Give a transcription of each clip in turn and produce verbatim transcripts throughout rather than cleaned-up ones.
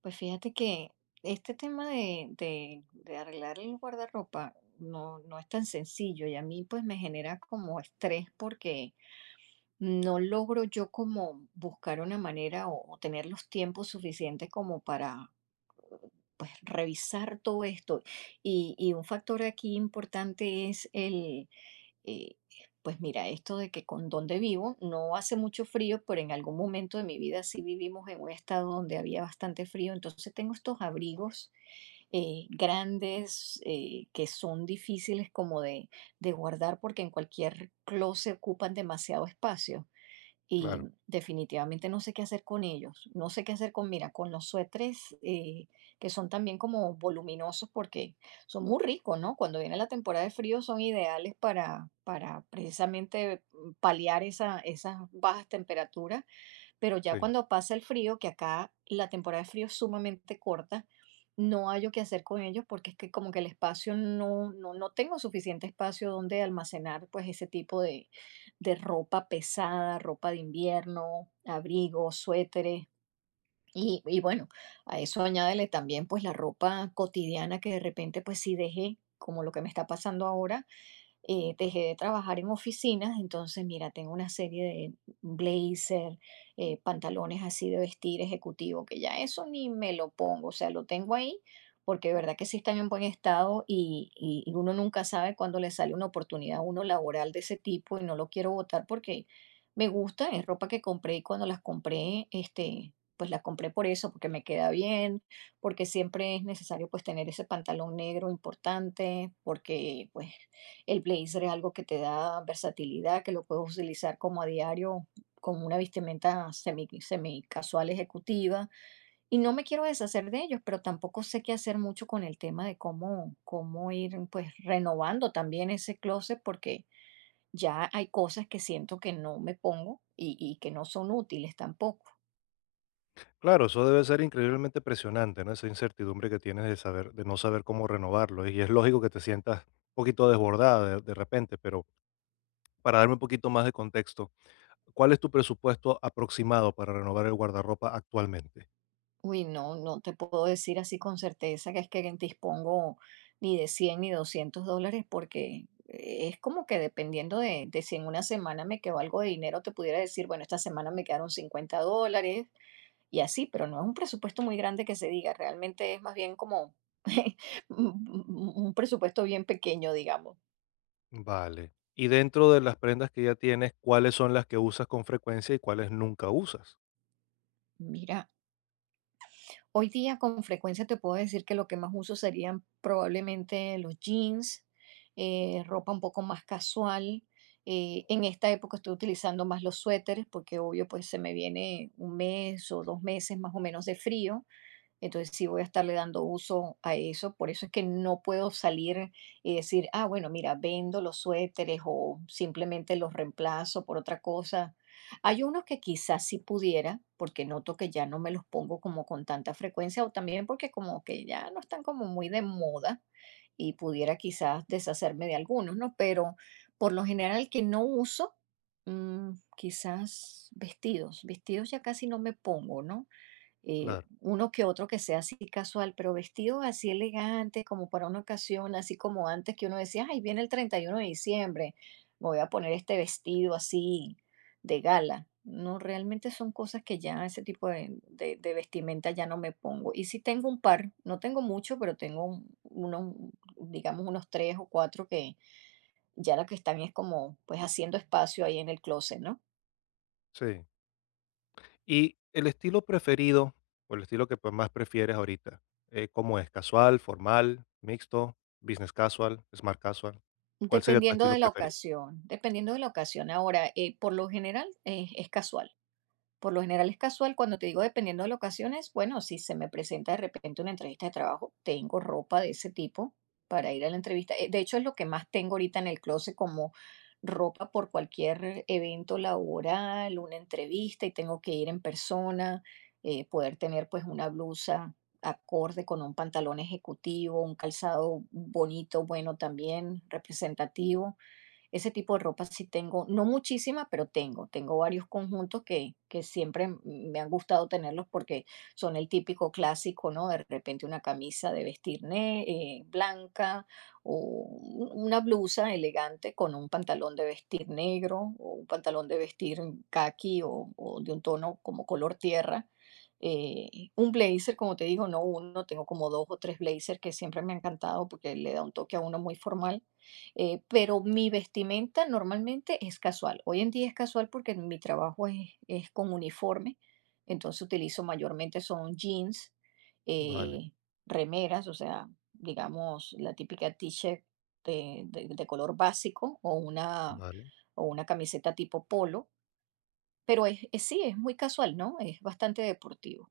Pues fíjate que este tema de, de- de arreglar el guardarropa no, no es tan sencillo y a mí pues me genera como estrés porque no logro yo como buscar una manera o, o tener los tiempos suficientes como para pues revisar todo esto. Y, y un factor aquí importante es el eh, pues mira, esto de que con donde vivo no hace mucho frío, pero en algún momento de mi vida sí vivimos en un estado donde había bastante frío, entonces tengo estos abrigos eh, grandes eh, que son difíciles como de, de guardar porque en cualquier closet ocupan demasiado espacio. Y Claro, definitivamente no sé qué hacer con ellos. No sé qué hacer con, mira, con los suéteres eh, que son también como voluminosos porque son muy ricos, ¿no? Cuando viene la temporada de frío son ideales para, para precisamente mm, paliar esa, esas bajas temperaturas, pero ya sí. cuando pasa el frío, que acá la temporada de frío es sumamente corta, no hallo que hacer con ellos porque es que como que el espacio no, no, no tengo suficiente espacio donde almacenar pues ese tipo de, de ropa pesada, ropa de invierno, abrigos, suéteres. Y, y bueno, a eso añádele también pues la ropa cotidiana que de repente pues sí dejé, como lo que me está pasando ahora, eh, dejé de trabajar en oficinas, entonces mira, tengo una serie de blazer, eh, pantalones así de vestir ejecutivo, que ya eso ni me lo pongo, o sea, lo tengo ahí porque de verdad que sí están en buen estado y, y- y uno nunca sabe cuándo le sale una oportunidad a uno laboral de ese tipo y no lo quiero votar porque me gusta, es ropa que compré y cuando las compré, este, pues las compré por eso, porque me queda bien, porque siempre es necesario pues tener ese pantalón negro importante, porque pues el blazer es algo que te da versatilidad, que lo puedes utilizar como a diario, como una vestimenta semi, semi casual ejecutiva. Y no me quiero deshacer de ellos, pero tampoco sé qué hacer mucho con el tema de cómo, cómo ir pues renovando también ese closet, porque ya hay cosas que siento que no me pongo y, y que no son útiles tampoco. Claro, eso debe ser increíblemente presionante, ¿no? Esa incertidumbre que tienes de saber, de no saber cómo renovarlo. Y es lógico que te sientas un poquito desbordada de, de repente, pero para darme un poquito más de contexto, ¿cuál es tu presupuesto aproximado para renovar el guardarropa actualmente? Uy, no, no te puedo decir así con certeza que es que dispongo ni de cien ni doscientos dólares porque eh, es como que dependiendo de, de si en una semana me quedó algo de dinero, te pudiera decir, bueno, esta semana me quedaron cincuenta dólares y así, pero no es un presupuesto muy grande que se diga, realmente es más bien como un un- un presupuesto bien pequeño, digamos. Vale. Y dentro de las prendas que ya tienes, ¿cuáles son las que usas con frecuencia y cuáles nunca usas? Mira, hoy día con frecuencia te puedo decir que lo que más uso serían probablemente los jeans, eh, ropa un poco más casual. Eh, en esta época estoy utilizando más los suéteres porque obvio pues se me viene un mes o dos meses más o menos de frío. Entonces sí voy a estarle dando uso a eso, por eso es que no puedo salir y decir, ah, bueno, mira, vendo los suéteres o simplemente los reemplazo por otra cosa. Hay unos que quizás sí pudiera, porque noto que ya no me los pongo como con tanta frecuencia o también porque como que ya no están como muy de moda y pudiera quizás deshacerme de algunos, ¿no? Pero por lo general que no uso, mm, quizás vestidos, vestidos ya casi no me pongo, ¿no? eh, Claro, uno que otro que sea así casual, pero vestido así elegante, como para una ocasión, así como antes que uno decía, ay, viene el treinta y uno de diciembre, me voy a poner este vestido así de gala. No, realmente son cosas que ya ese tipo de, de- de vestimenta ya no me pongo. Y sí tengo un par, no tengo mucho, pero tengo un- unos, digamos, unos tres o cuatro que ya la que están es como pues haciendo espacio ahí en el closet, ¿no? sí. Y el estilo preferido, o el estilo que pues, más prefieres ahorita, eh, ¿cómo es? ¿Casual, formal, mixto, business casual, smart casual? ¿Cuál sería tu Dependiendo estilo de la preferido? ocasión, dependiendo de la ocasión. Ahora, eh, por lo general, eh, es casual. Por lo general es casual, cuando te digo dependiendo de las ocasiones, bueno, si se me presenta de repente una entrevista de trabajo, tengo ropa de ese tipo para ir a la entrevista. Eh, De hecho, es lo que más tengo ahorita en el closet como ropa por cualquier evento laboral, una entrevista y tengo que ir en persona, eh, poder tener pues una blusa acorde con un pantalón ejecutivo, un calzado bonito, bueno también, representativo, ese tipo de ropa sí tengo, no muchísima, pero tengo. Tengo varios conjuntos que, que siempre m- me han gustado tenerlos porque son el típico clásico, ¿no? De repente una camisa de vestir ne- eh, blanca o un- una blusa elegante con un pantalón de vestir negro o un pantalón de vestir caqui o, o de un tono como color tierra. Eh, un blazer, como te digo, no uno, tengo como dos o tres blazers que siempre me han encantado porque le da un toque a uno muy formal. Eh, pero mi vestimenta normalmente es casual. Hoy en día es casual porque mi trabajo es, es con uniforme, entonces utilizo mayormente son jeans, Vale, eh, remeras, o sea, digamos la típica t-shirt de, de- de color básico o una, vale. o una camiseta tipo polo, pero es, es- sí, es muy casual, ¿no? Es bastante deportivo.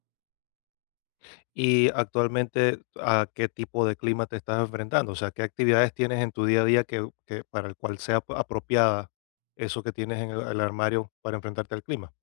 Y actualmente, ¿a qué tipo de clima te estás enfrentando? O sea, ¿qué actividades tienes en tu día a día que, que para el cual sea ap- apropiada eso que tienes en el, el armario para enfrentarte al clima?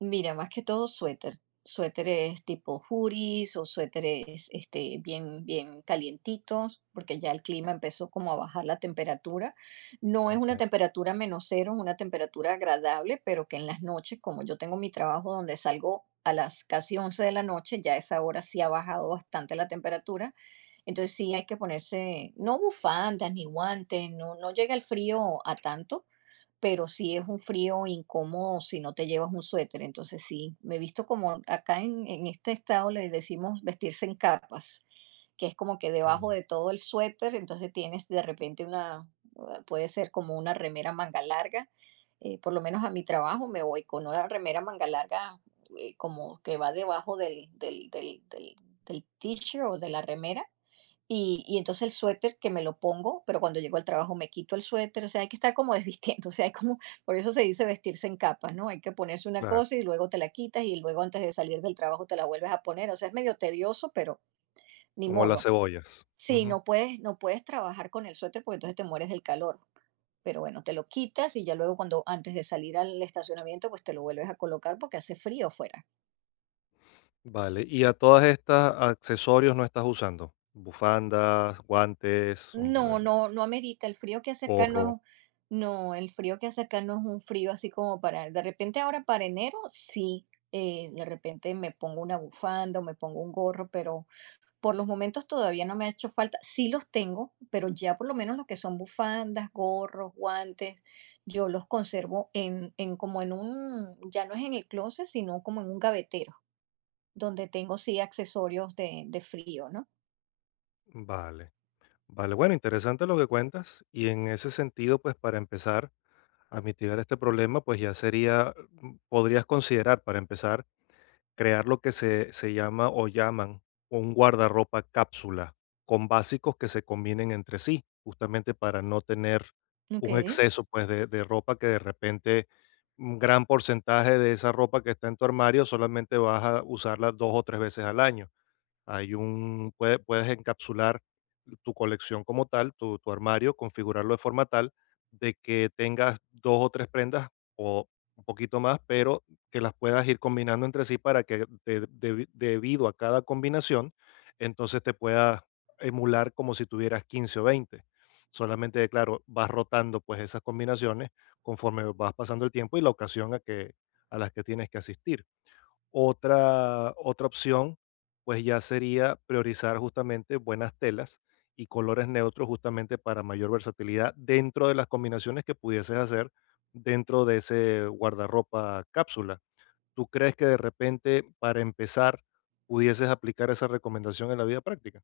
Mira, más que todo suéter, suéteres tipo hoodies o suéteres este, bien, bien calientitos, porque ya el clima empezó como a bajar la temperatura. No es Ok, una temperatura menos cero, es una temperatura agradable, pero que en las noches, como yo tengo mi trabajo donde salgo a las casi once de la noche, ya a esa hora sí ha bajado bastante la temperatura. Entonces sí hay que ponerse, no bufandas ni guantes, no, no llega el frío a tanto, pero sí es un frío incómodo si no te llevas un suéter. Entonces sí, me he visto como acá en, en este estado le decimos vestirse en capas, que es como que debajo mm, de todo el suéter, entonces tienes de repente una, uh, puede ser como una remera manga larga. Eh, por lo menos a mi trabajo me voy con una remera manga larga, eh, como que va debajo del, del, del, del, del t-shirt o de la remera, y, y entonces el suéter que me lo pongo, pero cuando llego al trabajo me quito el suéter, o sea, hay que estar como desvistiendo, o sea, hay como, por eso se dice vestirse en capas, ¿no? Hay que ponerse una Claro, cosa y luego te la quitas y luego antes de salir del trabajo te la vuelves a poner, o sea, es medio tedioso, pero ni como las modo. cebollas. Sí, no puedes, no puedes trabajar con el suéter porque entonces te mueres del calor, pero bueno, te lo quitas y ya luego cuando antes de salir al estacionamiento, pues te lo vuelves a colocar porque hace frío afuera. Vale, y a todas estas accesorios no estás usando, bufandas, guantes, um, No, eh, no, no amerita. El frío que hace acá no es gorro, un, no, el frío que hace acá no es un frío así como para, de repente ahora para enero, sí, eh, de repente me pongo una bufanda o me pongo un gorro, pero por los momentos todavía no me ha hecho falta. Sí los tengo, pero ya por lo menos lo que son bufandas, gorros, guantes, yo los conservo en, en como en un, ya no es en el closet, sino como en un gavetero, donde tengo sí accesorios de, de frío, ¿no? vale, vale, bueno, interesante lo que cuentas y en ese sentido, pues para empezar a mitigar este problema, pues ya sería, mm, podrías considerar para empezar crear lo que se, se llama o llaman un guardarropa cápsula con básicos que se combinen entre sí, justamente para no tener Ok. un exceso pues de, de ropa que de repente un gran porcentaje de esa ropa que está en tu armario solamente vas a usarla dos o tres veces al año. Hay un puede- puedes encapsular tu colección como tal, tu, tu armario, configurarlo de forma tal de que tengas dos o tres prendas o un poquito más, pero que las puedas ir combinando entre sí para que de- debi- debido a cada combinación, entonces te puedas emular como si tuvieras quince o veinte. Solamente, claro, vas rotando pues esas combinaciones conforme vas pasando el tiempo y la ocasión a que a las que tienes que asistir. Otra, otra opción, pues ya sería priorizar justamente buenas telas y colores neutros justamente para mayor versatilidad dentro de las combinaciones que pudieses hacer dentro de ese guardarropa cápsula. ¿Tú crees que de repente para empezar pudieses aplicar esa recomendación en la vida práctica?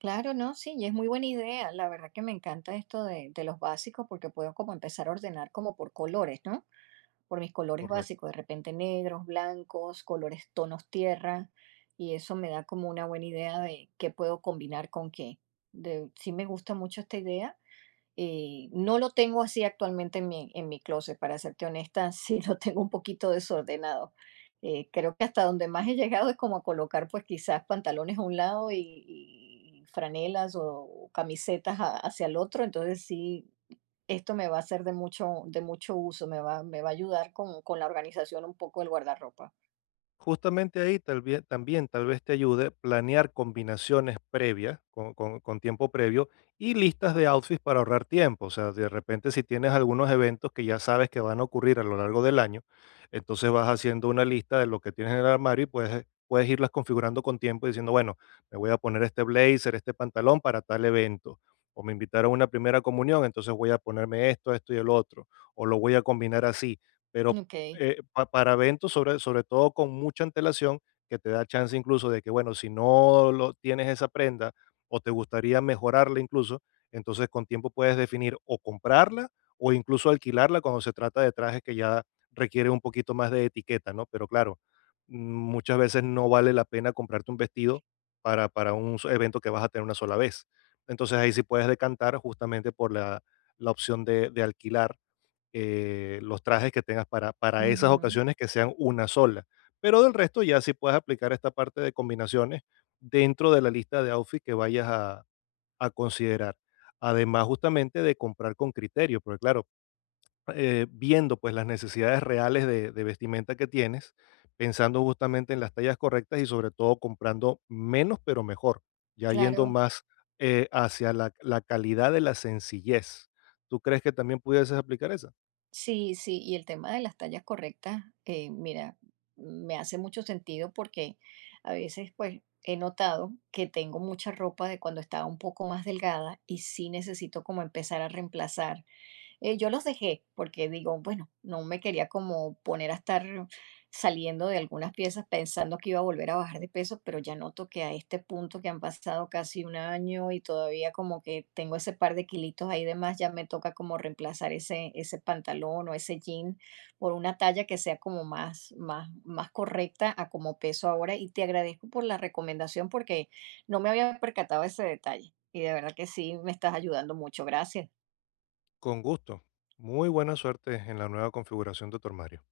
Claro, no, sí, y es muy buena idea. La verdad que me encanta esto de, de los básicos porque puedo como empezar a ordenar como por colores, ¿no? Por mis colores Correcto. básicos, de repente negros, blancos, colores tonos tierra, y eso me da como una buena idea de qué puedo combinar con qué. De, sí me gusta mucho esta idea, eh, no lo tengo así actualmente en mi, en mi closet, para serte honesta, sí lo tengo un poquito desordenado. Eh, creo que hasta donde más he llegado es como a colocar pues quizás pantalones a un lado, y, y franelas o camisetas a- hacia el otro. Entonces sí, esto me va a ser de mucho, de mucho uso, me va, me va a ayudar con, con la organización un poco del guardarropa. Justamente ahí tal vie- también tal vez te ayude planear combinaciones previas, con, con- con tiempo previo, y listas de outfits para ahorrar tiempo. O sea, de repente si tienes algunos eventos que ya sabes que van a ocurrir a lo largo del año, entonces vas haciendo una lista de lo que tienes en el armario y puedes, puedes irlas configurando con tiempo diciendo, bueno, me voy a poner este blazer, este pantalón para tal evento. O me invitaron a una primera comunión, entonces voy a ponerme esto, esto y el otro. O lo voy a combinar así. Pero Ok. eh, pa para eventos, sobre sobre todo con mucha antelación, que te da chance incluso de que, bueno, si no lo tienes esa prenda o te gustaría mejorarla incluso, entonces con tiempo puedes definir o comprarla o incluso alquilarla cuando se trata de trajes que ya requiere un poquito más de etiqueta, ¿no? Pero claro, mm, muchas veces no vale la pena comprarte un vestido para para un so evento que vas a tener una sola vez. Entonces, ahí sí puedes decantar justamente por la la opción de de alquilar eh, los trajes que tengas para, para esas Ujú. ocasiones que sean una sola. Pero del resto ya sí puedes aplicar esta parte de combinaciones dentro de la lista de outfits que vayas a, a considerar. Además justamente de comprar con criterio, porque claro, eh, viendo pues las necesidades reales de, de vestimenta que tienes, pensando justamente en las tallas correctas y sobre todo comprando menos pero mejor, ya yendo Claro. más eh, hacia la, la calidad de la sencillez. ¿Tú crees que también pudieses aplicar esa? Sí, sí, y el tema de las tallas correctas, eh, mira, me hace mucho sentido porque a veces pues he notado que tengo mucha ropa de cuando estaba un poco más delgada y sí necesito como empezar a reemplazar, eh, yo los dejé porque digo, bueno, no me quería como poner a estar saliendo de algunas piezas pensando que iba a volver a bajar de peso, pero ya noto que a este punto que han pasado casi un año y todavía como que tengo ese par de kilitos ahí de más, ya me toca como reemplazar ese, ese pantalón o ese jean por una talla que sea como más, más, más correcta a como peso ahora. Y te agradezco por la recomendación porque no me había percatado de ese detalle. Y de verdad que sí, me estás ayudando mucho. Gracias. Con gusto. Muy buena suerte en la nueva configuración de tu armario.